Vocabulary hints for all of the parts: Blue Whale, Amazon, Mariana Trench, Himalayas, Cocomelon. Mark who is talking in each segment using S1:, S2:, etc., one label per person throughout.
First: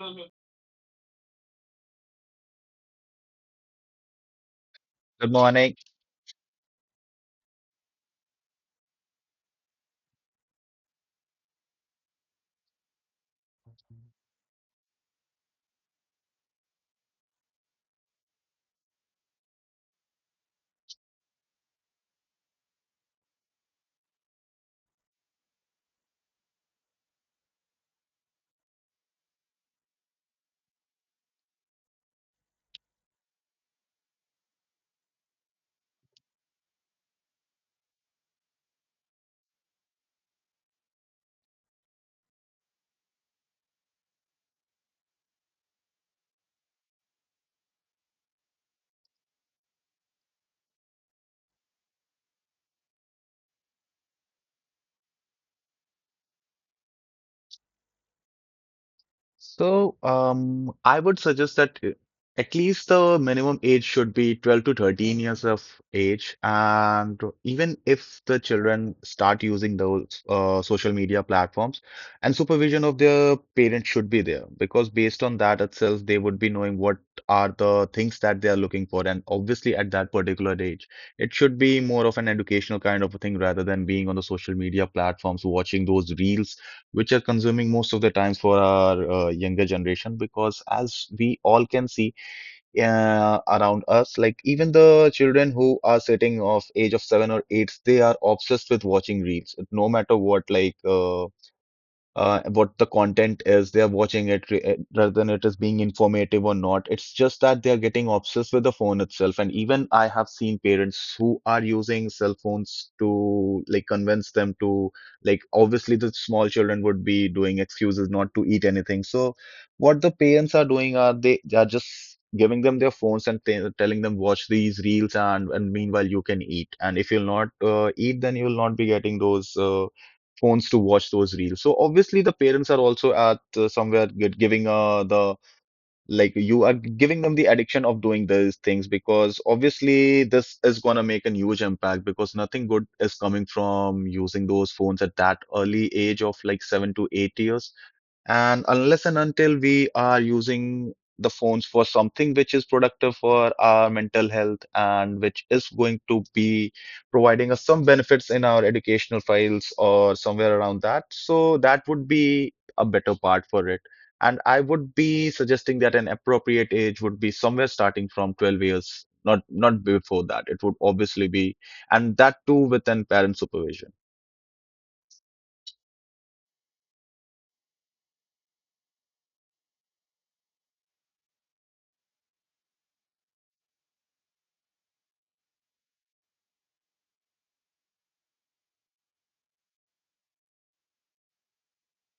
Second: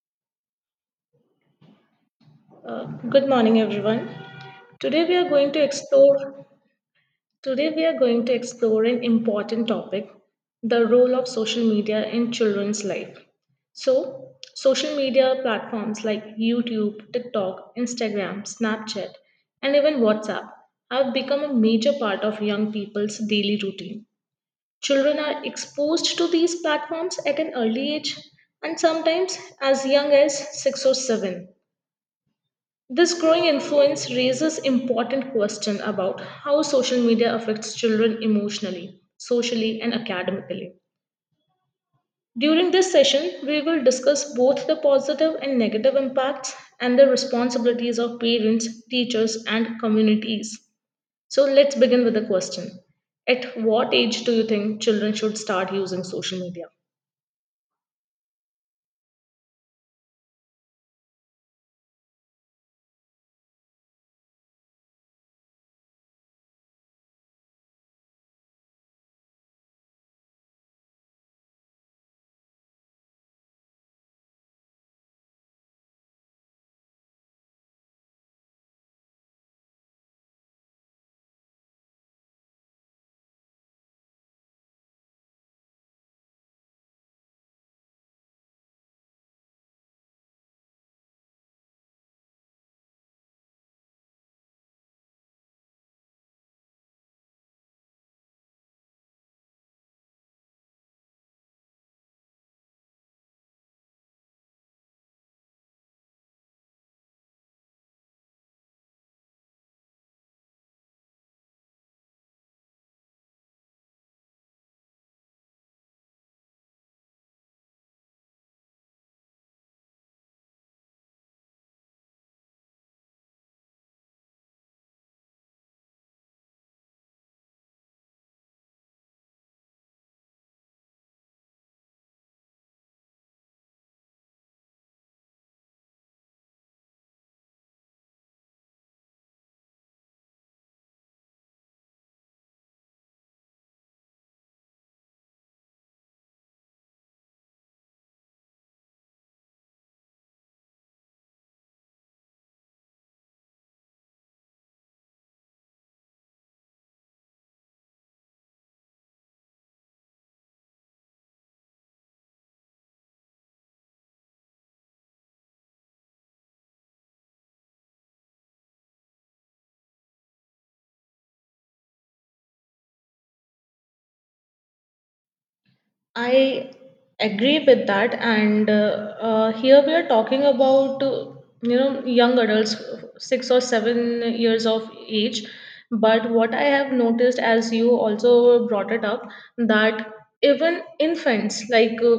S1: Mhm.
S2: Good morning, everyone. Today we are
S1: Good
S2: going to
S1: morning.
S2: explore. Today we are going to explore an important topic: the role of social media in children's life. So, social media platforms like YouTube, TikTok, Instagram, Snapchat, and even WhatsApp have become a major part of young people's daily routine. Children are exposed to these platforms at an early age, and sometimes as young as six or seven. This growing influence raises important question about how social media affects children emotionally, socially and academically. During this session, we will discuss both the positive and negative impacts and the responsibilities of parents, teachers and communities. So let's begin with the question. At what age do you think children should start using social media?
S1: I would suggest that at least the minimum age should be 12 to 13 years of age. And even if the children start using those social media platforms, and supervision of their parents should be there because based on that itself, they would be knowing what are the things that they are looking for. And obviously, at that particular age, it should be more of an educational kind of a thing rather than being on the social media platforms, watching those reels which are consuming most of the times for our younger generation because as we all can see around us like even the children who are sitting of age of 7 or 8, they are obsessed with watching reels no matter what, like what the content is, they are watching it rather than it is being informative or not. It's just that they are getting obsessed with the phone itself. And even I have seen parents who are using cell phones to like convince them to, like obviously the small children would be doing excuses not to eat anything. So what the parents are doing are they are just giving them their phones and telling them watch these reels, and meanwhile you can eat. And if you'll not eat, then you'll not be getting those. Phones to watch those reels. So obviously the parents are also at somewhere giving the, like you are giving them the addiction of doing these things because obviously this is gonna make a huge impact because nothing good is coming from using those phones at that early age of like 7 to 8 years. And unless and until we are using the phones for something which is productive for our mental health and which is going to be providing us some benefits in our educational files or somewhere around that, so that would be a better part for it. And I would be suggesting that an appropriate age would be somewhere starting from 12 years, not before that. It would obviously be, and that too with an parent supervision.
S2: I agree with that, and here we are talking about you know, young adults, 6 or 7 years of age. But what I have noticed, as you also brought it up, that even infants like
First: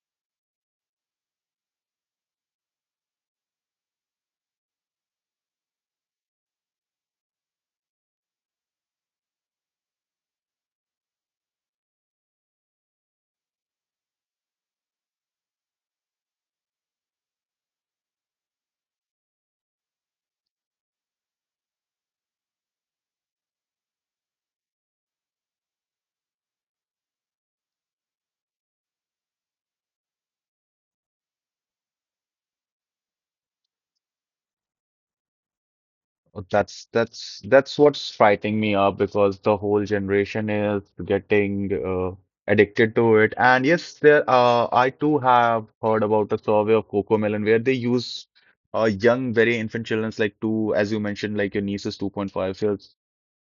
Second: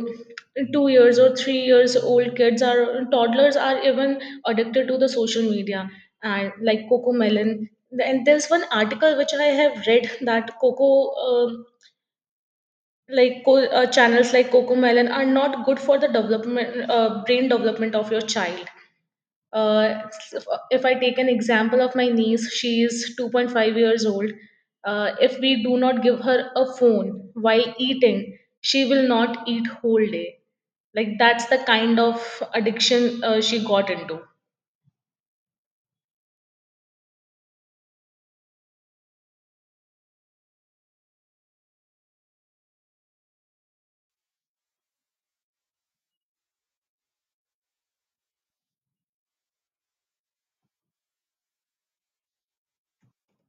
S2: 2 years or 3 years old kids are toddlers are even addicted to the social media, and like coco melon. And there's one article which I have read that uh, channels like cocomelon are not good for the development, brain development of your child. uh, if I take an example of my niece, she is 2.5 years old. If we do not give her a phone while eating, she will not eat whole day. Like, that's the kind of addiction she got into.
S1: Oh, that's what's frightening me up because the whole generation is getting addicted to it. And yes, there I too have heard about a survey of Coco melon where they use young, very infant childrens like two, as you mentioned, like your niece is 2.5 years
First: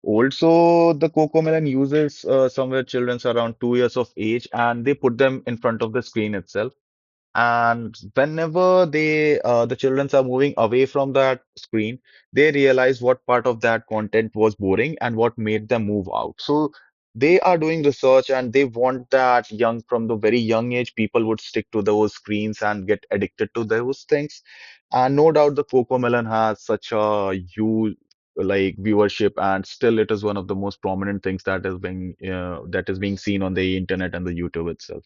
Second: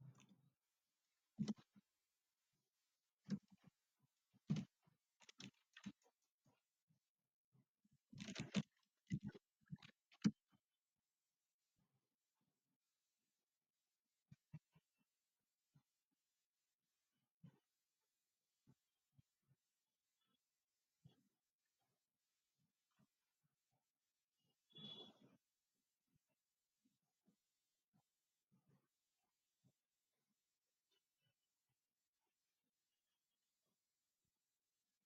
S1: old. So the Coco melon uses somewhere children's around 2 years of age, and they put them in front of the screen itself. And whenever they, the childrens are moving away from that screen, they realize what part of that content was boring and what made them move out. So they are doing research and they want that young, from the very young age, people would stick to those screens and get addicted to those things. And no doubt the Cocomelon has such a huge like viewership, and still it is one of the most prominent things that is being seen on the internet and the YouTube itself.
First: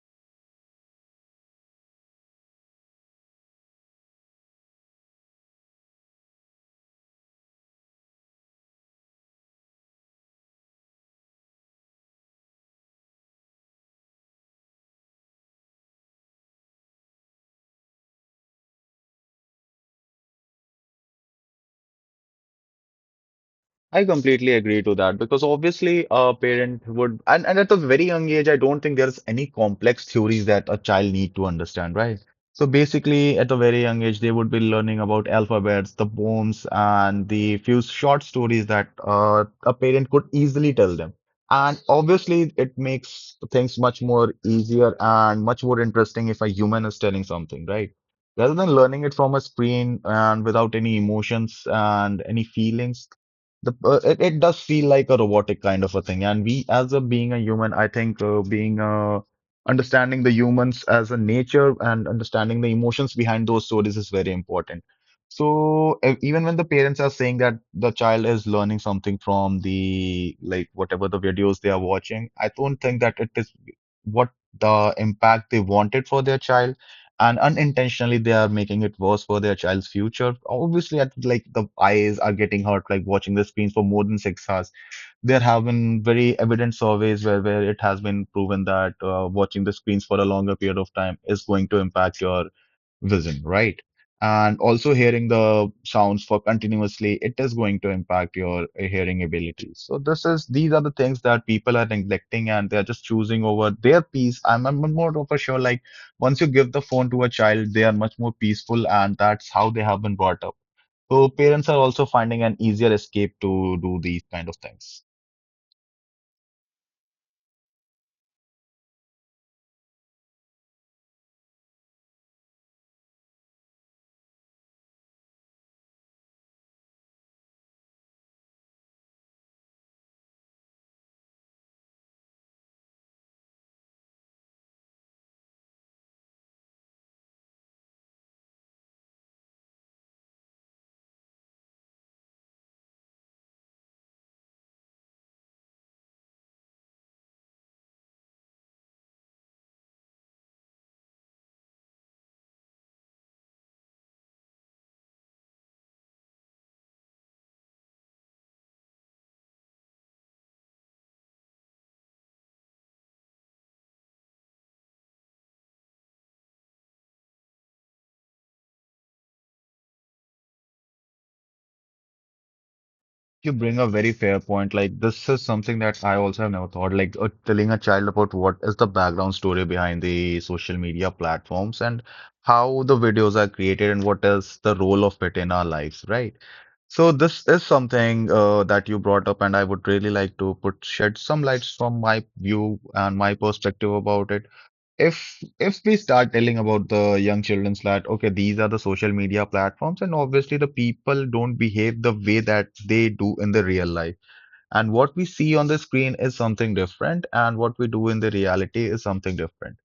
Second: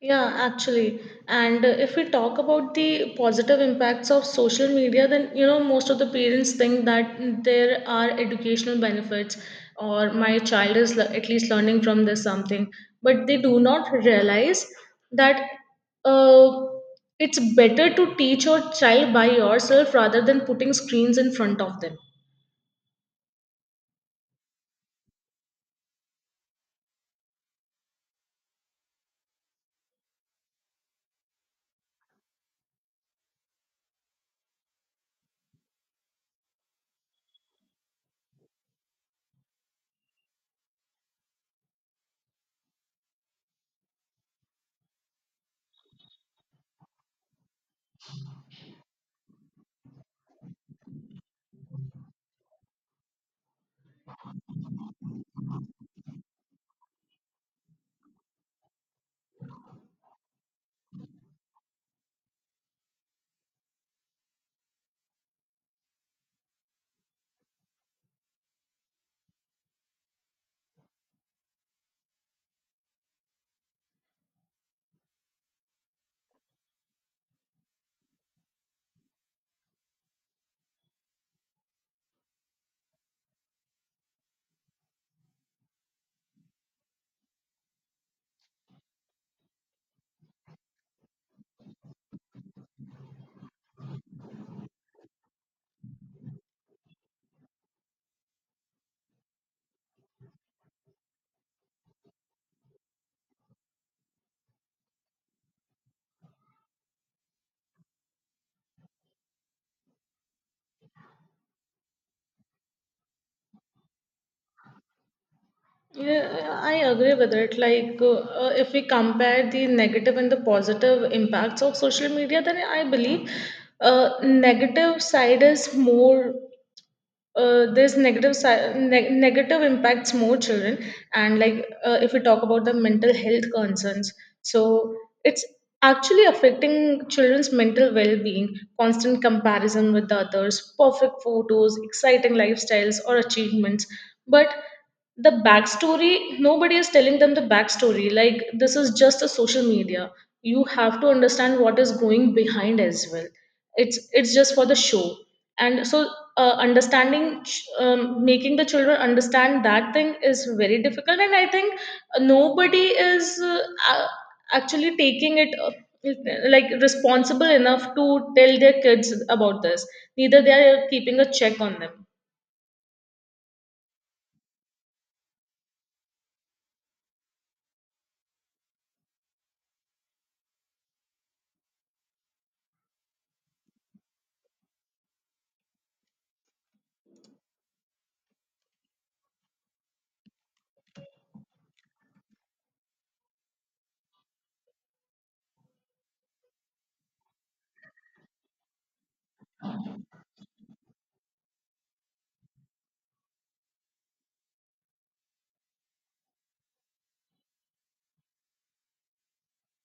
S2: Yeah, actually. And if we talk about the positive impacts of social media, then, you know, most of the parents think that there are educational benefits, or my child is at least learning from this something, but they do not realize that uh, it's better to teach your child by yourself rather than putting screens in front of them.
S1: I completely agree to that because obviously a parent would, and at a very young age, I don't think there's any complex theories that a child need to understand, right? So basically, at a very young age, they would be learning about alphabets, the poems, and the few short stories that a parent could easily tell them. And obviously, it makes things much more easier and much more interesting if a human is telling something, right? Rather than learning it from a screen and without any emotions and any feelings, it does feel like a robotic kind of a thing. And we, as a being a human, I think being understanding the humans as a nature and understanding the emotions behind those stories is very important. So even when the parents are saying that the child is learning something from the, like whatever the videos they are watching, I don't think that it is what the impact they wanted for their child, and unintentionally they are making it worse for their child's future. Obviously, I think, like the eyes are getting hurt, like watching the screens for more than 6 hours. There have been very evident surveys where it has been proven that watching the screens for a longer period of time is going to impact your vision, right? And also hearing the sounds for continuously, it is going to impact your hearing abilities. So this is these are the things that people are neglecting, and they are just choosing over their peace. I'm more of a sure, like once you give the phone to a child, they are much more peaceful, and that's how they have been brought up. So parents are also finding an easier escape to do these kind of things.
S2: Yeah, I agree with it. Like, if we compare the negative and the positive impacts of social media, then I believe negative side is more. There's negative impacts more children. And like, if we talk about the mental health concerns, so it's actually affecting children's mental well-being, constant comparison with others, perfect photos, exciting lifestyles or achievements. But the backstory, nobody is telling them the backstory. Like, this is just a social media, you have to understand what is going behind as well. It's just for the show. And so, making the children understand that thing is very difficult. And I think nobody is a- actually taking it like responsible enough to tell their kids about this, neither they are keeping a check on them.
S1: You bring a very fair point. Like, this is something that I also have never thought. Like, telling a child about what is the background story behind the social media platforms, and how the videos are created, and what is the role of it in our lives, right? So, this is something that you brought up, and I would really like to put shed some lights from my view and my perspective about it. If we start telling about the young children's that okay, these are the social media platforms, and obviously the people don't behave the way that they do in the real life. And what we see on the screen is something different, and what we do in the reality is something different.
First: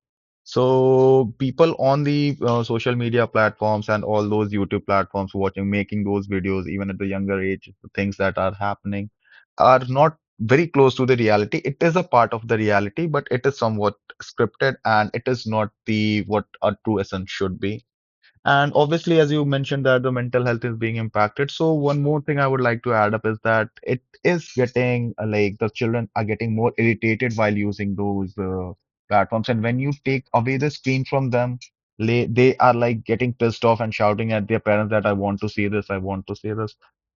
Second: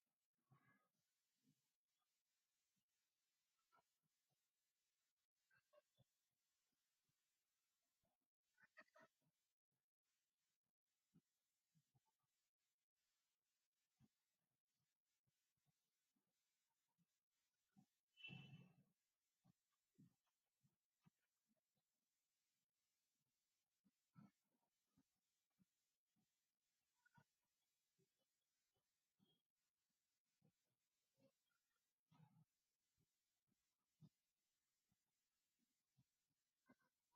S1: So people on the social media platforms and all those YouTube platforms watching, making those videos, even at the younger age, the things that are happening are not very close to the reality. It is a part of the reality, but it is somewhat scripted, and it is not the what a true essence should be. And obviously, as you mentioned that the mental health is being impacted. So one more thing I would like to add up is that it is getting like the children are getting more irritated while using those platforms. And when you take away the screen from them, they are like getting pissed off and shouting at their parents that I want to see this, I want to see this.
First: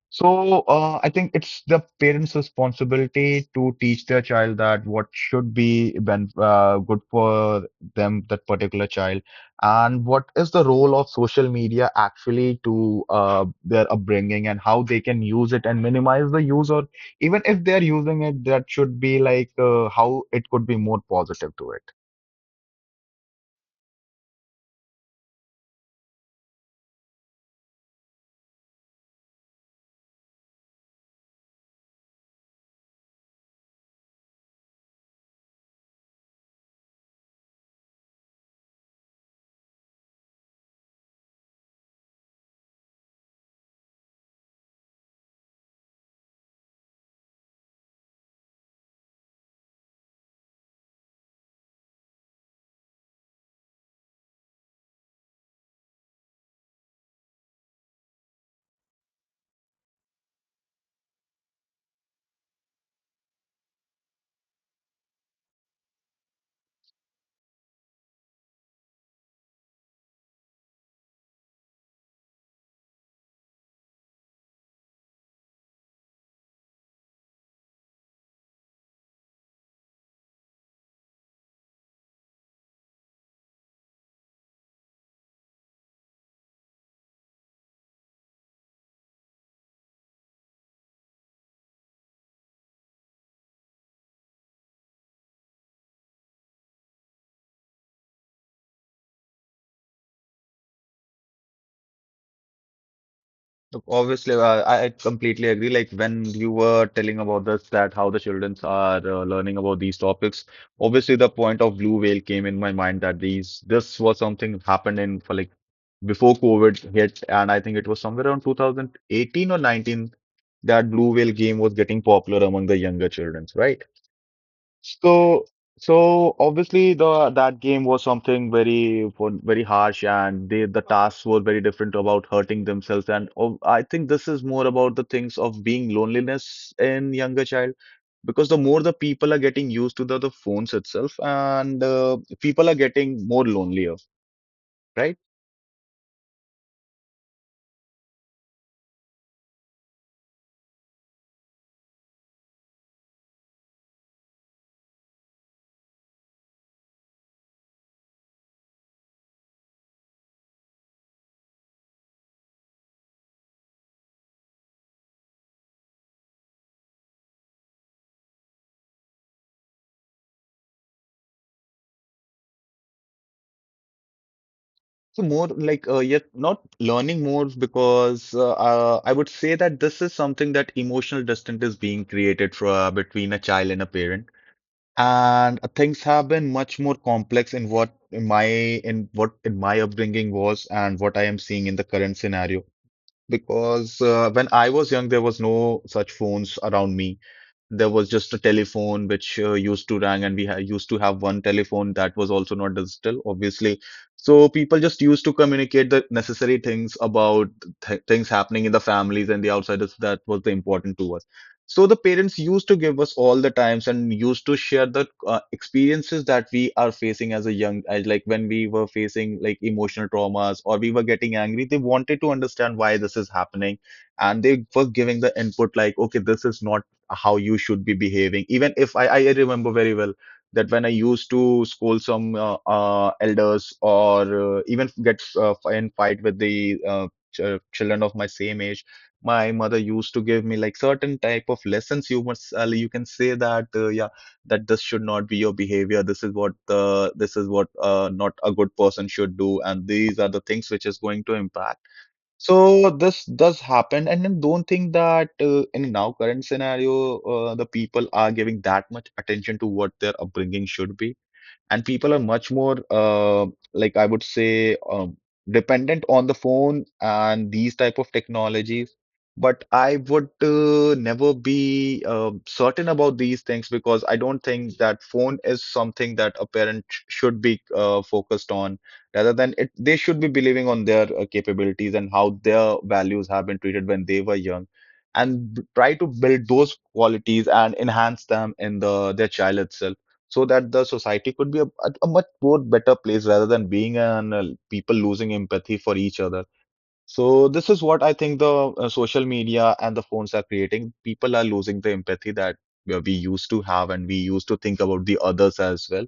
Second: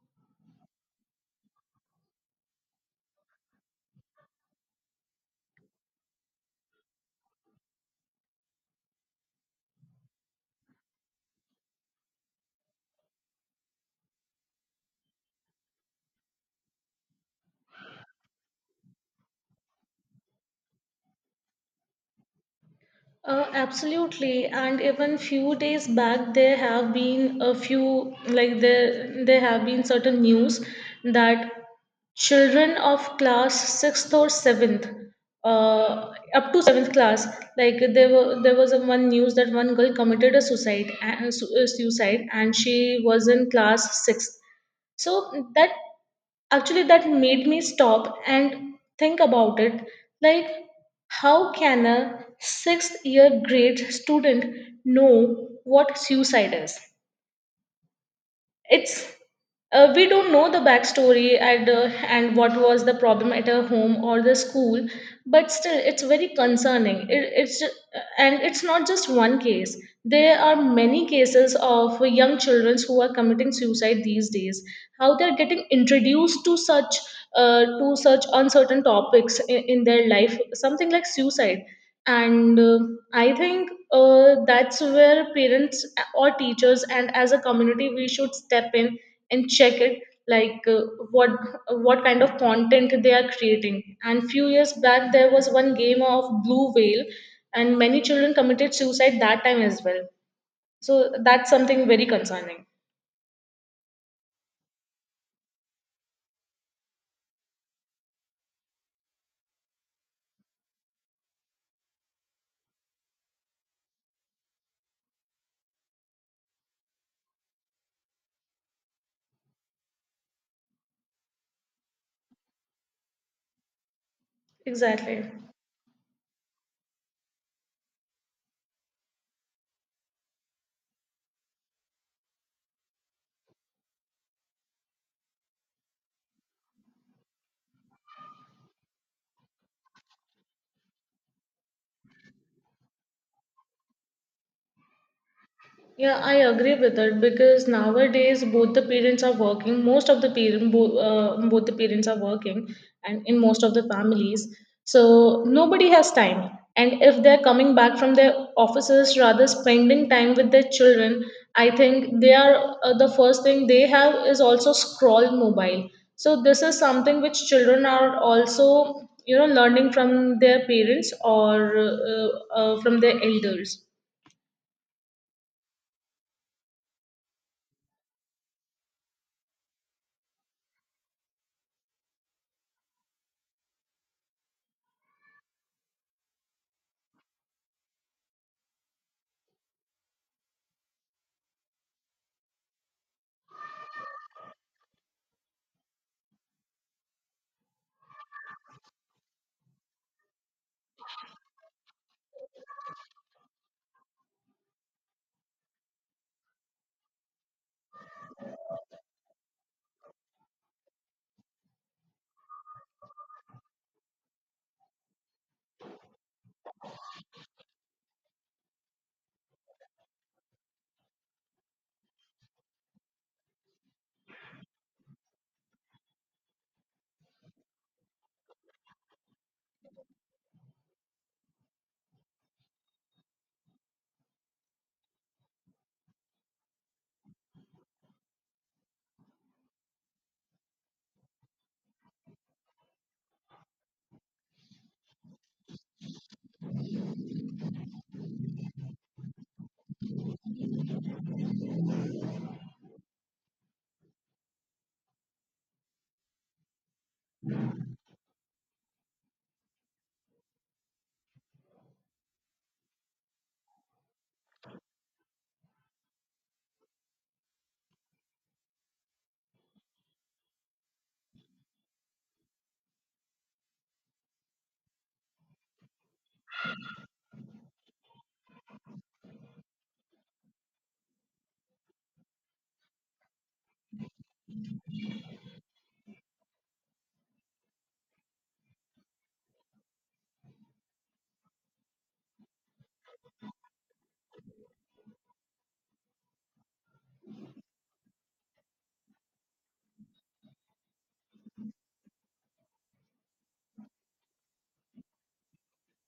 S1: So, I think it's the parents' responsibility to teach their child that what should be ben good for them, that particular child, and what is the role of social media actually to their upbringing and how they can use it and minimize the use, or even if they're using it, that should be like how it could be more positive to it.
S2: Absolutely. And even few days back, there have been a few like, there have been certain news that children of class sixth or seventh, uh, up to seventh class, like there was a one news that one girl committed a suicide and suicide, and she was in class sixth. So that actually that made me stop and think about it. Like, how can a sixth year grade student know what suicide is? It's we don't know the backstory. And what was the problem at her home or the school? But still it's very concerning. And it's not just one case, there are many cases of young children who are committing suicide these days. How they're getting introduced to such uncertain topics in their life, something like suicide. And I think that's where parents or teachers and as a community we should step in and check it. Like, what what kind of content they are creating. And few years back there was one game of blue whale, and many children committed suicide that time as well. So that's something very concerning.
S1: Look, obviously, I completely agree. Like when you were telling about this, that how the childrens are learning about these topics, obviously the point of blue whale came in my mind that these this was something happened in for like before COVID hit, and I think it was somewhere around 2018 or 19 that blue whale game was getting popular among the younger childrens, right?
S2: Exactly.
S1: So, so obviously the that game was something very very harsh, and they, the tasks were very different about hurting themselves. And oh, I think this is more about the things of being loneliness in younger child, because the more the people are getting used to the phones itself, and people are getting more lonelier, right?
S2: Yeah, I agree with it, because nowadays both the parents are working. Most of the both the parents are working, and in most of the families, so nobody has time. And if they're coming back from their offices, rather spending time with their children, I think they are the first thing they have is also scroll mobile. So this is something which children are also, you know, learning from their parents or from their elders.
S1: So more like yet not learning more because I would say that this is something that emotional distance is being created for, between a child and a parent. And things have been much more complex in what in my upbringing was and what I am seeing in the current scenario. Because when I was young, there was no such phones around me. There was just a telephone which used to ring, and we ha used to have one telephone that was also not digital, obviously. So people just used to communicate the necessary things about th things happening in the families and the outsiders. That was the important to us. So the parents used to give us all the times and used to share the experiences that we are facing as a young, as like when we were facing like emotional traumas or we were getting angry. They wanted to understand why this is happening, and they were giving the input like okay, this is not how you should be behaving. Even if I remember very well that when I used to scold some elders or even get in fight with the ch children of my same age, my mother used to give me like certain type of lessons. You must you can say that that this should not be your behavior. This is what not a good person should do, and these are the things which is going to impact. So this does happen, and I don't think that in now current scenario, the people are giving that much attention to what their upbringing should be, and people are much more like I would say dependent on the phone and these type of technologies, but I would never be certain about these things because I don't think that phone is something that a should be focused on, rather than it they should be believing on their capabilities and how their values have been treated when they were young, and try to build those qualities and enhance them in their child itself, so that the society could be a much more better place rather than being an people losing empathy for each other. So this is what I think the social media and the phones are creating. People are losing the empathy that we used to have, and we used to think about the others as well.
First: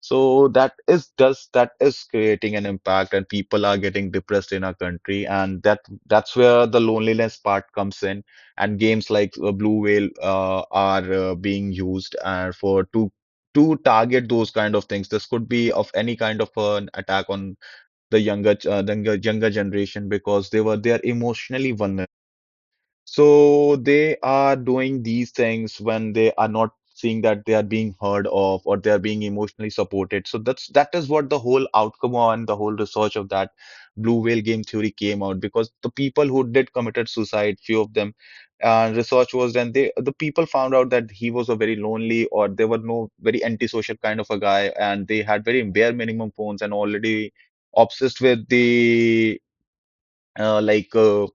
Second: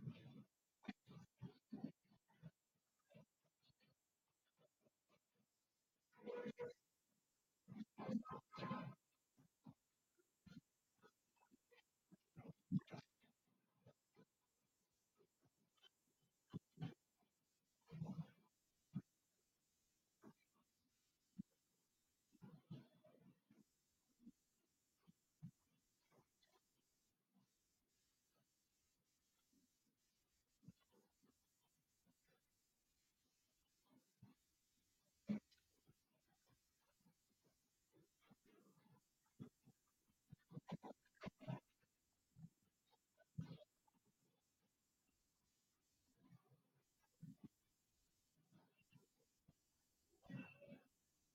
S1: So that is creating an impact, and people are getting depressed in our country, and that's where the loneliness part comes in. And games like Blue Whale are being used for to target those kind of things. This could be of any kind of an attack on the younger younger generation because they are emotionally vulnerable, so they are doing these things when they are not seeing that they are being heard of or they are being emotionally supported. So that's that is what the whole outcome on the whole research of that blue whale game theory came out because the people who did committed suicide, few of them, research was done. The people found out that he was a very lonely or they were no very antisocial kind of a guy, and they had very bare minimum phones and already obsessed with the uh, like. uh,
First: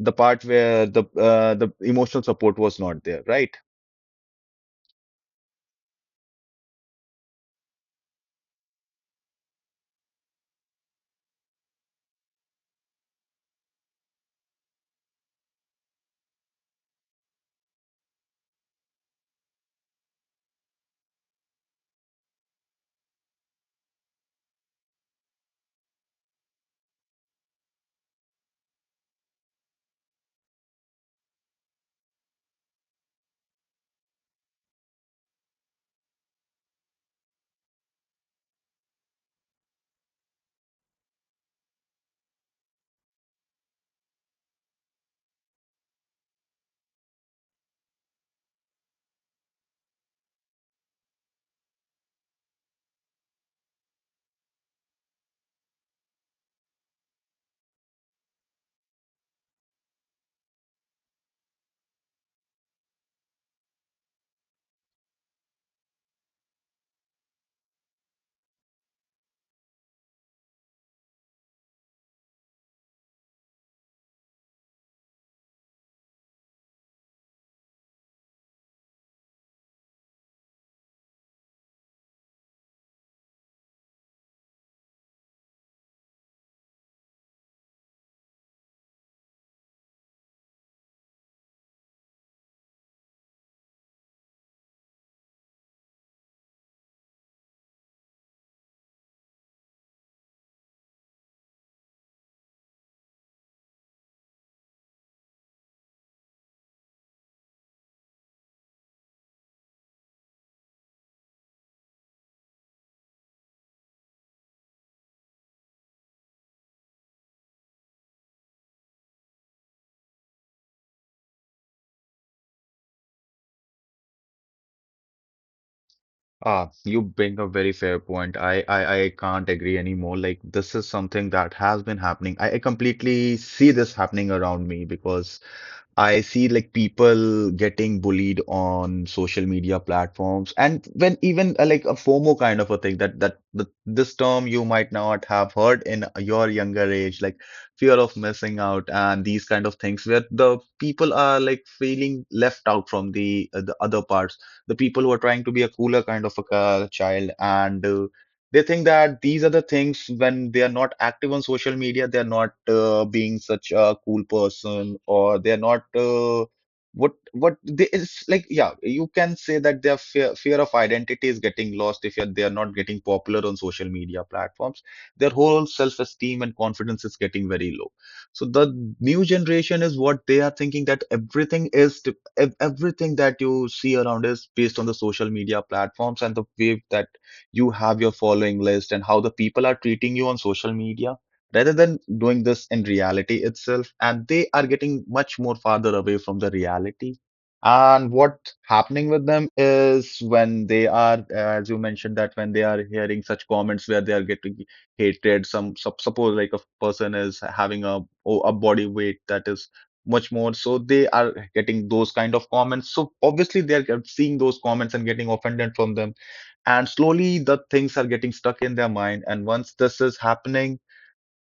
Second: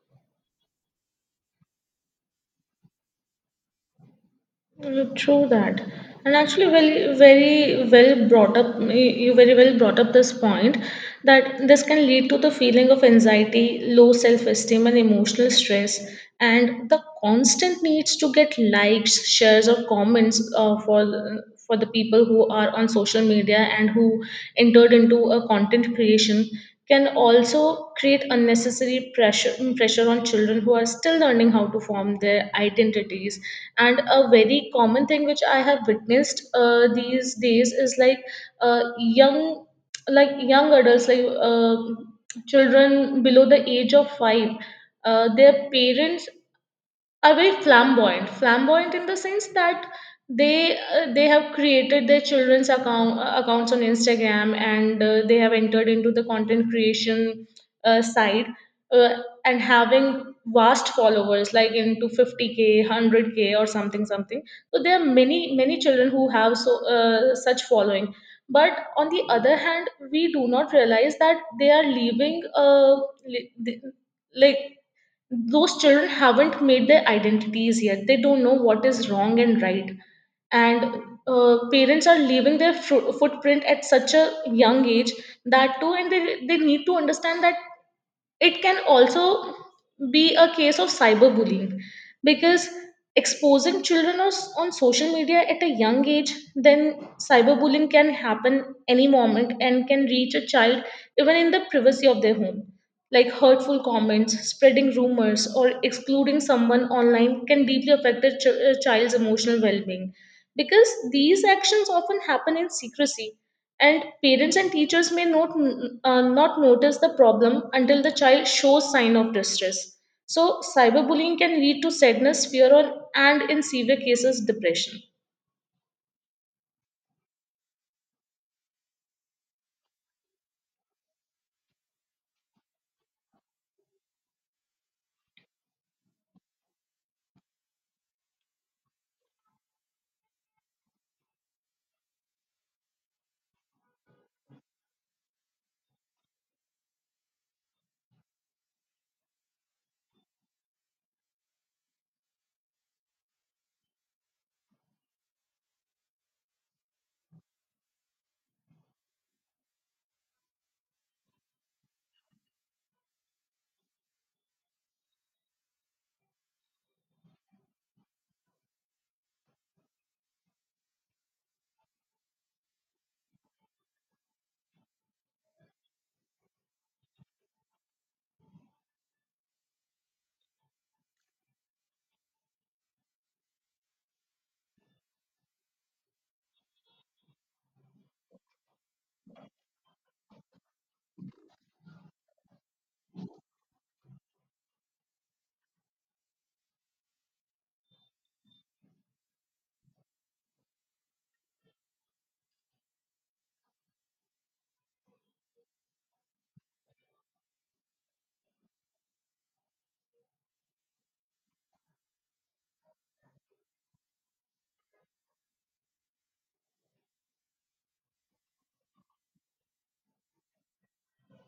S1: the part where the emotional support was not there, right?
S2: Mm, true that. And actually, well, very well brought up, you very well brought up this point that this can lead to the feeling of anxiety, low self-esteem, and emotional stress, and the constant needs to get likes, shares, or comments for the people who are on social media and who entered into a content creation can also create unnecessary pressure on children who are still learning how to form their identities. And a very common thing which I have witnessed these days is like, uh, young young adults like uh, children below the age of 5. Their parents are very flamboyant in the sense that they have created their children's account accounts on Instagram, and they have entered into the content creation side. uh, and having vast followers like into 50k 100k or something something. So there are many many children who have so such following. But on the other hand, we do not realize that they are leaving li- the- like those children haven't made their identities yet, they don't know what is wrong and right. And parents are leaving their footprint at such a young age. That too, and they need to understand that it can also be a case of cyberbullying. Because exposing children on social media at a young age, then cyberbullying can happen any moment and can reach a child even in the privacy of their home. Like, hurtful comments, spreading rumors, or excluding someone online can deeply affect a child's emotional well-being. Because these actions often happen in secrecy, and parents and teachers may not not notice the problem until the child shows sign of distress. So cyberbullying can lead to sadness, fear, and in severe cases depression.
S1: Ah, you bring a very fair point. I can't agree anymore. Like this is something that has been happening. I completely see this happening around me because I see like people getting bullied on social media platforms, and when even like a FOMO kind of a thing, that this term you might not have heard in your younger age, like fear of missing out, and these kind of things where the people are like feeling left out from the other parts, the people who are trying to be a cooler kind of a child, and they think that these are the things when they are not active on social media, they're not being such a cool person, or they're not what what they it's like yeah, you can say that their fear of identity is getting lost if you're, they are not getting popular on social media platforms. Their whole self-esteem and confidence is getting very low. So the new generation is what they are thinking that everything that you see around is based on the social media platforms, and the way that you have your following list and how the people are treating you on social media rather than doing this in reality itself, and they are getting much more farther away from the reality. And what happening with them is when they are as you mentioned, that when they are hearing such comments where they are getting hatred, suppose like a person is having a body weight that is much more, so they are getting those kind of comments, so obviously they are seeing those comments and getting offended from them, and slowly the things are getting stuck in their mind. And once this is happening,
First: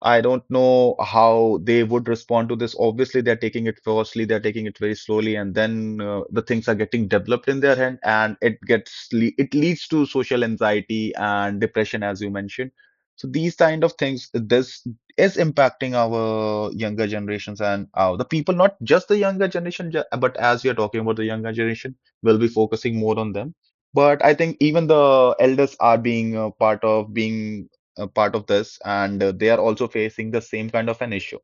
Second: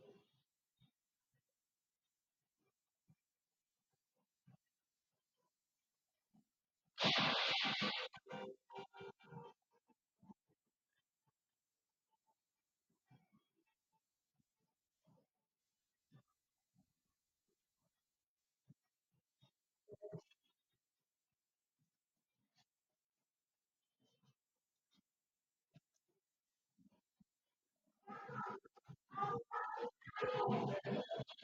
S1: I don't know how they would respond to this. Obviously, they're taking it firstly, they're taking it very slowly, and then the things are getting developed in their hand, and it gets le it leads to social anxiety and depression, as you mentioned. So these kind of things, this is impacting our younger generations and our, the people, not just the younger generation, but as we are talking about the younger generation, we'll be focusing more on them. But I think even the elders are being a part of this, and they are also facing the same kind of an issue.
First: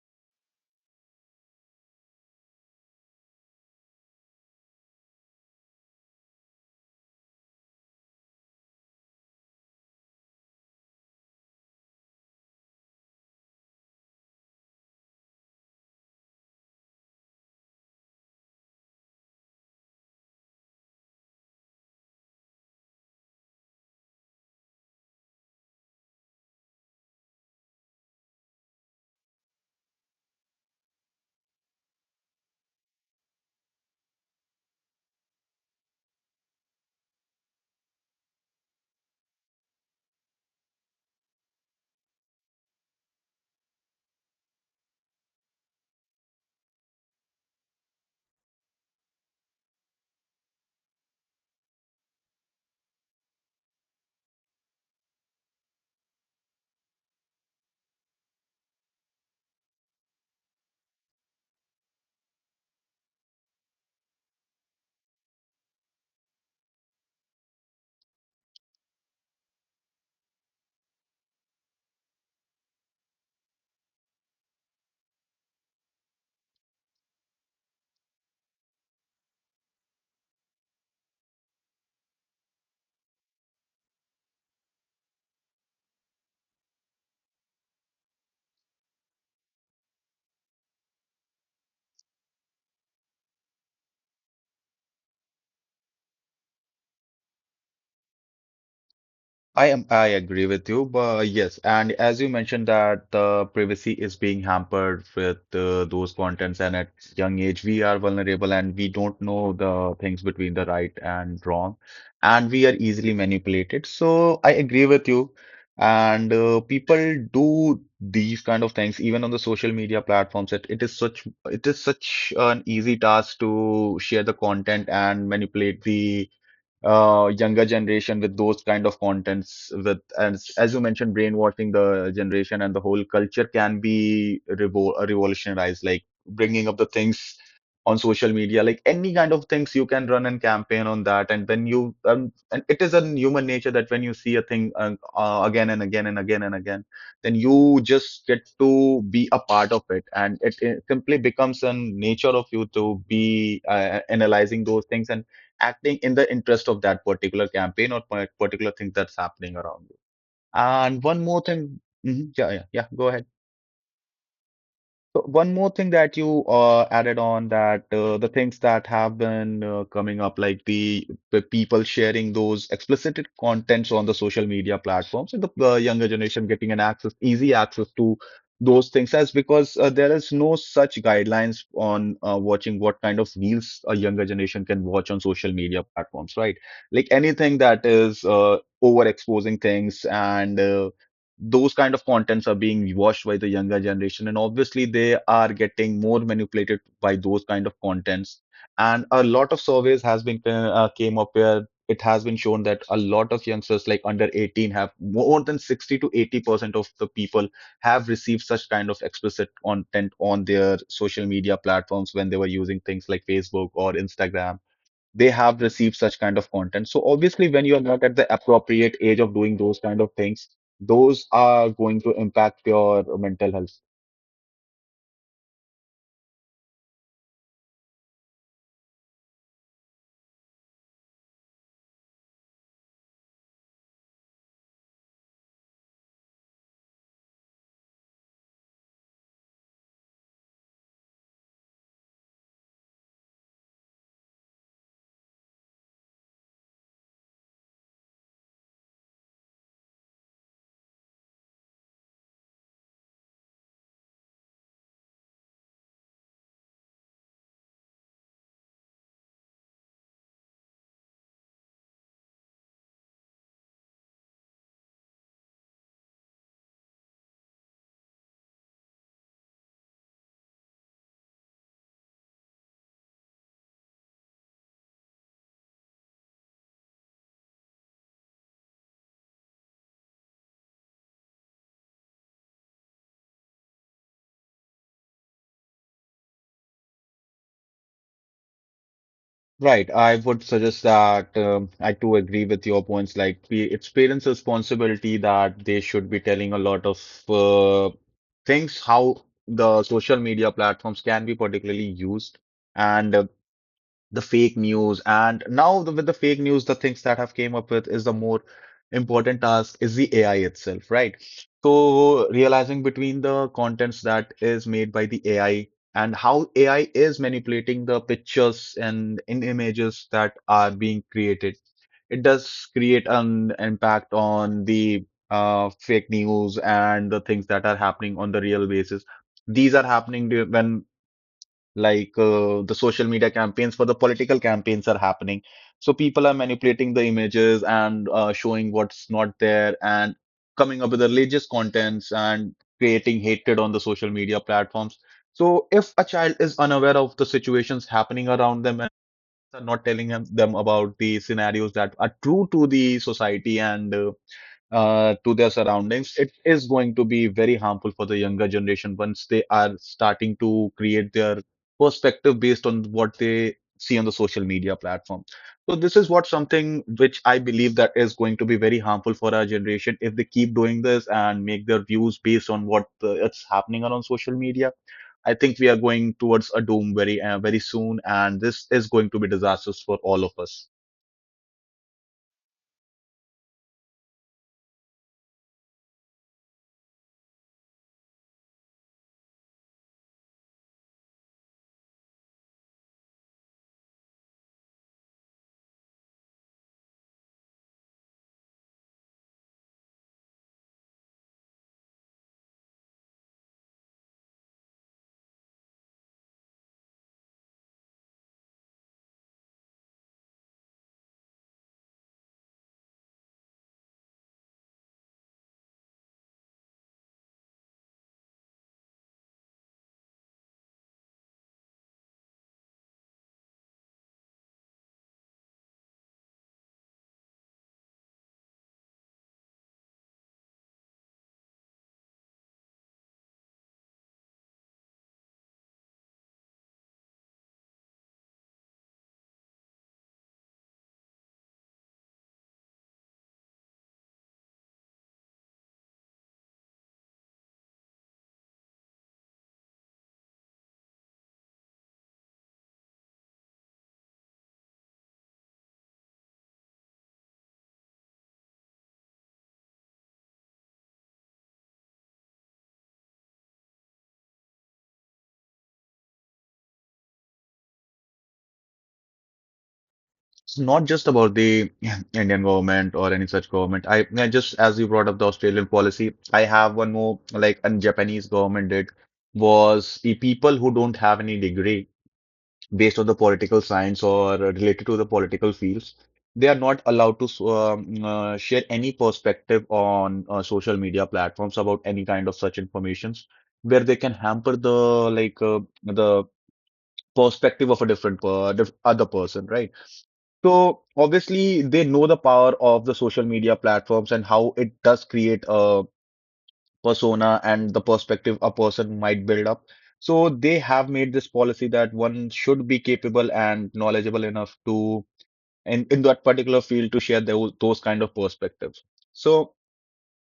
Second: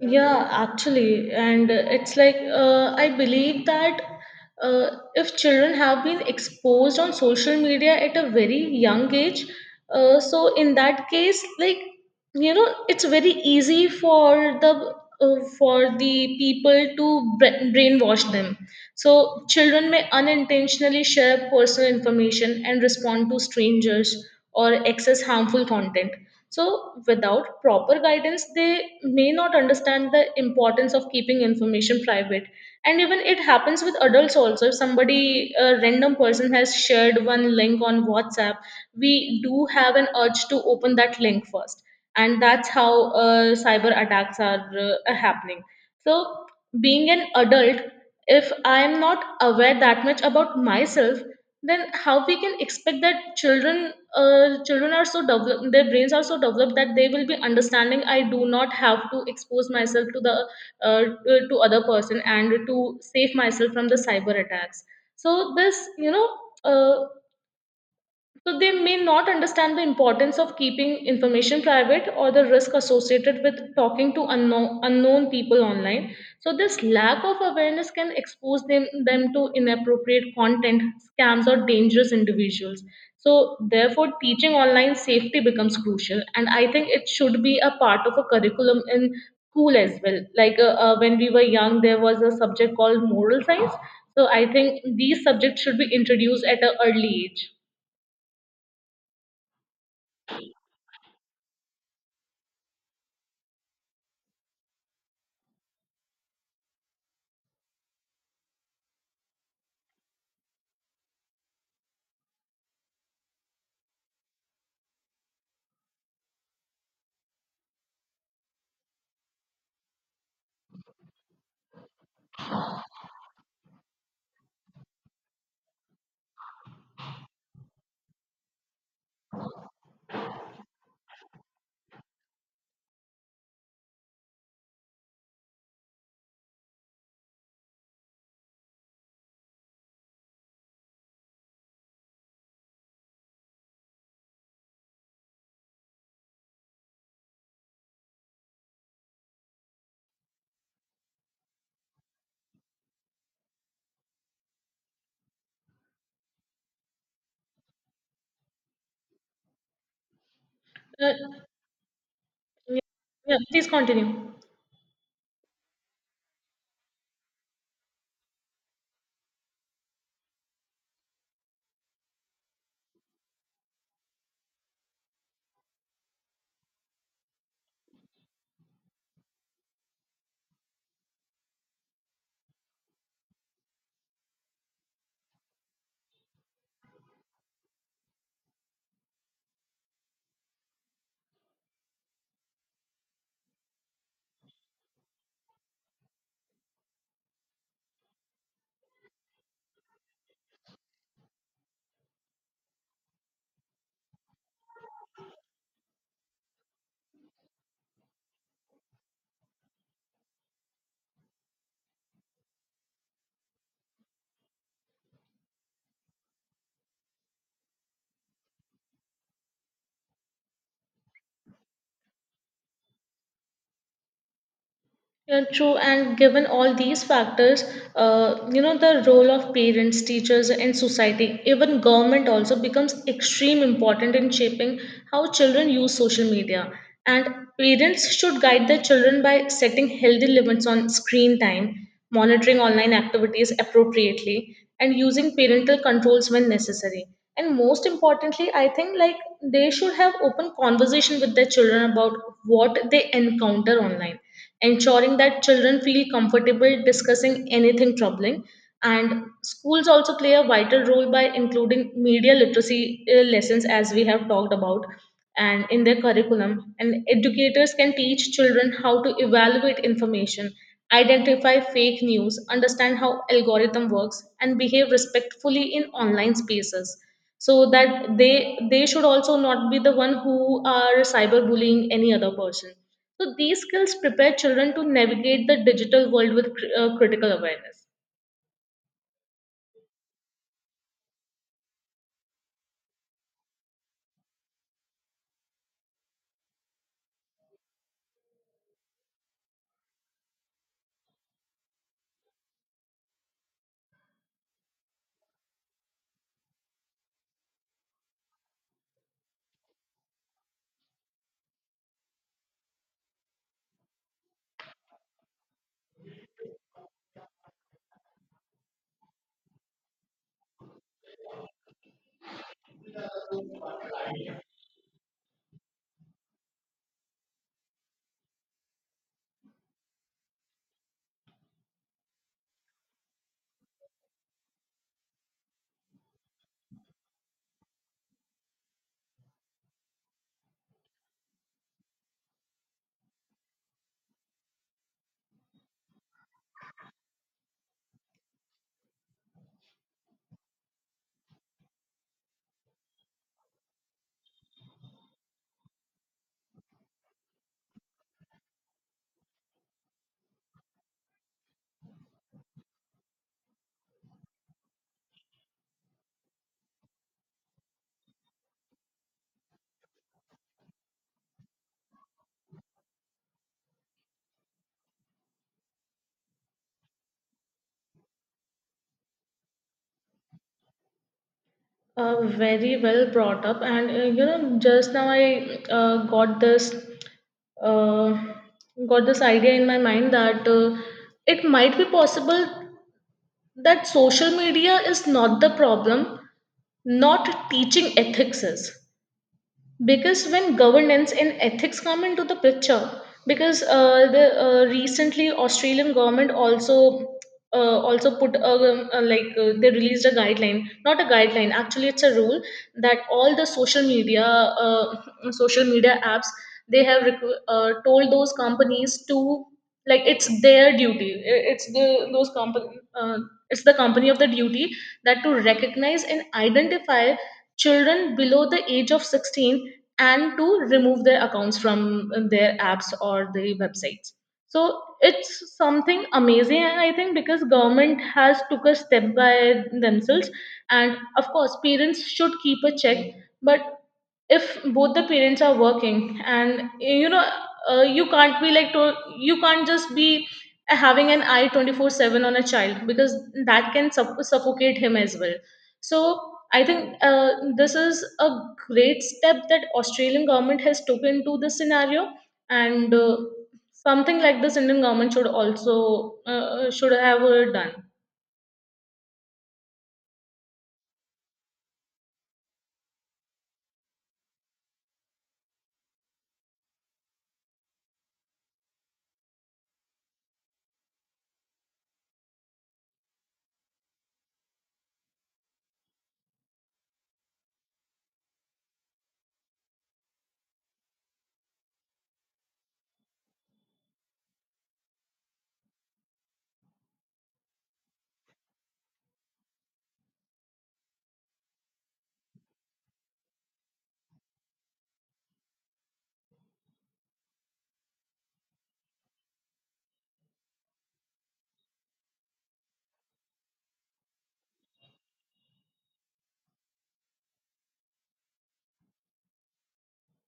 S2: Yeah, actually. And it's like I believe that uh, if children have been exposed on social media at a very young age, so in that case, like, you know, it's very easy for the people to brainwash them. So children may unintentionally share personal information and respond to strangers or access harmful content. So, without proper guidance, they may not understand the importance of keeping information private. And even it happens with adults also. If somebody, a random person, has shared one link on WhatsApp, we do have an urge to open that link first. And that's how cyber attacks are happening. So, being an adult, if I'm not aware that much about myself, then how we can expect that children are so developed, their brains are so developed that they will be understanding, I do not have to expose myself to the to other person and to save myself from the cyber attacks. So this, you know, uh, so they may not understand the importance of keeping information private or the risk associated with talking to unknown people online. So this lack of awareness can expose them to inappropriate content, scams, or dangerous individuals. So therefore, teaching online safety becomes crucial, and I think it should be a part of a curriculum in school as well. Like, when we were young, there was a subject called moral science. So I think these subjects should be introduced at an early age.
S1: I agree with you, but yes, and as you mentioned that the privacy is being hampered with those contents, and at young age we are vulnerable and we don't know the things between the right and wrong, and we are easily manipulated. So I agree with you, and people do these kind of things even on the social media platforms. It is such an easy task to share the content and manipulate the younger generation with those kind of contents with as you mentioned, brainwashing the generation, and the whole culture can be revolutionized, like bringing up the things on social media, like any kind of things you can run and campaign on that. And when you and it is in human nature that when you see a thing again and again and again and again, then you just get to be a part of it, and it simply becomes a nature of you to be analyzing those things and acting in the interest of that particular campaign or particular thing that's happening around you. And
S2: Uh,
S1: one more thing, Mhm. yeah,
S2: Yeah,
S1: go ahead.
S2: yeah, please continue.
S1: So one more thing that you added on that, the things that have been coming up, like the people sharing those explicit contents on the social media platforms, and the younger generation getting an access, easy access to those things, as because there is no such guidelines on watching what kind of reels a younger generation can watch on social media platforms, right? Like anything that is overexposing things, and those kind of contents are being watched by the younger generation, and obviously they are getting more manipulated by those kind of contents. And a lot of surveys has been came up where it has been shown that a lot of youngsters like under 18 have more than 60 to 80% of the people have received such kind of explicit content on their social media platforms when they were using things like Facebook or Instagram. They have received such kind of content. So obviously, when you are not at the appropriate age of doing those kind of things, those are going to impact your mental health.
S2: Yeah, true. And given all these factors, you know, the role of parents, teachers, and society, even government also becomes extreme important in shaping how children use social media. And parents should guide their children by setting healthy limits on screen time, monitoring online activities appropriately, and using parental controls when necessary. And most importantly, I think like they should have open conversation with their children about what they encounter online, ensuring that children feel comfortable discussing anything troubling. And schools also play a vital role by including media literacy lessons, as we have talked about, and in their curriculum. And educators can teach children how to evaluate information, identify fake news, understand how algorithm works, and behave respectfully in online spaces, so that they should also not be the one who are cyberbullying any other person. So these skills prepare children to navigate the digital world with critical awareness.
S1: Right. I would suggest that I too agree with your points. Like, it's parents' responsibility that they should be telling a lot of uh, things how the social media platforms can be particularly used. And the fake news and now with the fake news the things that have came up with is the more important task is the AI itself, right? So realizing between the contents that is made by the AI and how AI is manipulating the pictures and in images that are being created, it does create an impact on the fake news and the things that are happening on the real basis. These are happening when like the social media campaigns for the political campaigns are happening. So people are manipulating the images and showing what's not there, and coming up with the religious contents and creating hatred on the social media platforms. So if a child is unaware of the situations happening around them, and are not telling them about the scenarios that are true to the society and to their surroundings, it is going to be very harmful for the younger generation once they are starting to create their perspective based on what they see on the social media platform. So this is what something which I believe that is going to be very harmful for our generation if they keep doing this and make their views based on what it's happening on social media. I think we are going towards a doom very very soon, and this is going to be disastrous for all of us.
S2: Very well brought up. And you know, just now I uh, got this uh, got this idea in my mind that it might be possible that social media is not the problem, not teaching ethics is. Because when governance and ethics come into the picture, because the recently Australian government also uh, also put a, like they released a guideline, not a guideline, actually it's a rule, that all the social media apps, they have told those companies to, like, it's their duty. It's the those company it's the company of the duty, that to recognize and identify children below the age of 16, and to remove their accounts from their apps or the websites. So it's something amazing, and I think because government has took a step by themselves. And of course parents should keep a check. But if both the parents are working, and you know, uh, you can't be like to, you can't just be having an eye 24/7 on a child, because that can suffocate him as well. So I think this is a great step that Australian government has taken to this scenario, and something like this Indian government should also should have done.
S1: It's not just about the Indian government or any such government. I just, as you brought up the Australian policy, I have one more like, and Japanese government did was the people who don't have any degree based on the political science or related to the political fields, they are not allowed to share any perspective on social media platforms about any kind of such informations where they can hamper the the perspective of a different other person, right? So obviously they know the power of the social media platforms and how it does create a persona and the perspective a person might build up. So they have made this policy that one should be capable and knowledgeable enough to in that particular field to share those kind of perspectives. So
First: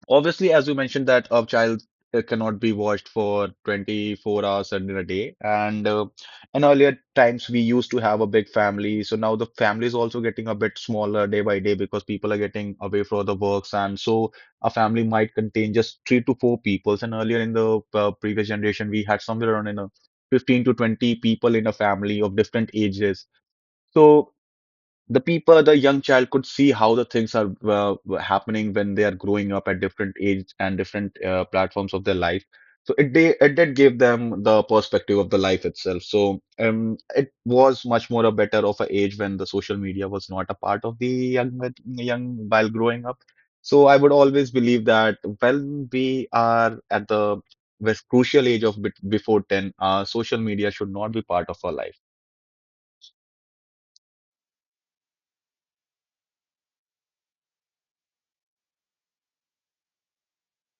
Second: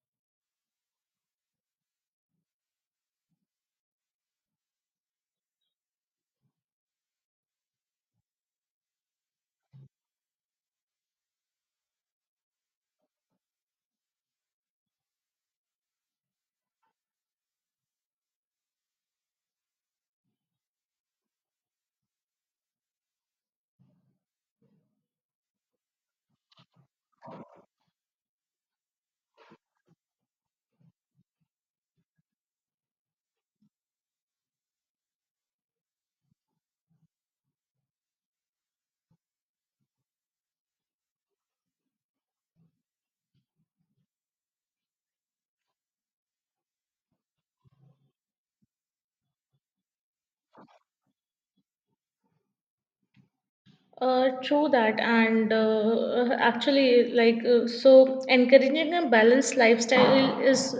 S1: obviously, as you mentioned, that a child cannot be watched for 24 hours in a day. And in earlier times, we used to have a big family. So now the family is also getting a bit smaller day by day because people are getting away for the works. And so a family might contain just 3 to 4 people. And earlier in the previous generation, we had somewhere around in a 15 to 20 people in a family of different ages. So the people, the young child could see how the things are happening when they are growing up at different age and different platforms of their life. So it did give them the perspective of the life itself. So it was much more a better of a age when the social media was not a part of the young while growing up. So I would always believe that when we are at the this crucial age of before 10, social media should not be part of our life.
S2: True that. And actually, like, so encouraging a balanced lifestyle is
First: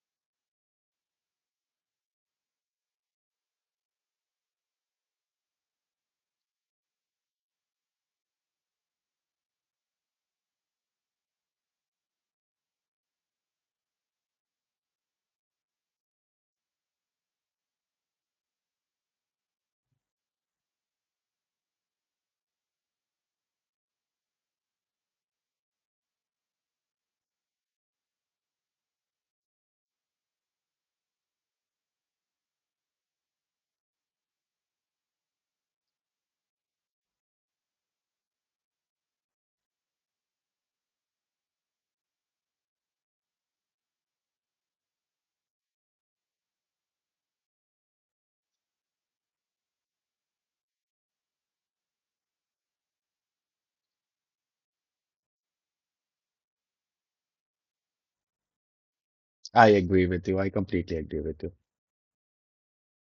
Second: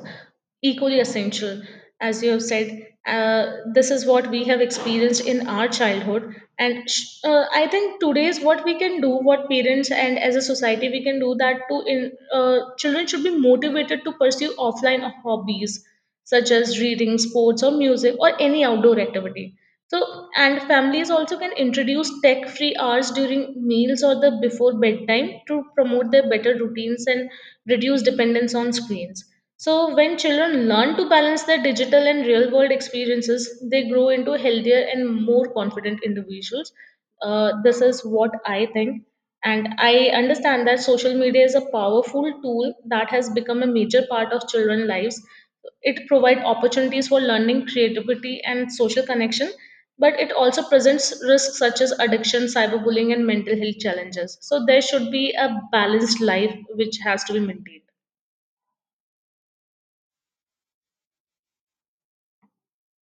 S2: equally essential, as you have said. This is what we have experienced in our childhood, and I think today's what we can do, what parents and as a society we can do, that to in children should be motivated to pursue offline hobbies such as reading, sports, or music, or any outdoor activity. So, and families also can introduce tech free hours during meals or the before bedtime to promote their better routines and reduce dependence on screens. So, when children learn to balance their digital and real world experiences, they grow into healthier and more confident individuals. This is what I think. And I understand that social media is a powerful tool that has become a major part of children's lives. It provides opportunities for learning, creativity, and social connection, but it also presents risks such as addiction, cyberbullying, and mental health challenges. So there should be a balanced life which has to be maintained.
S1: I agree with you. I completely agree with you.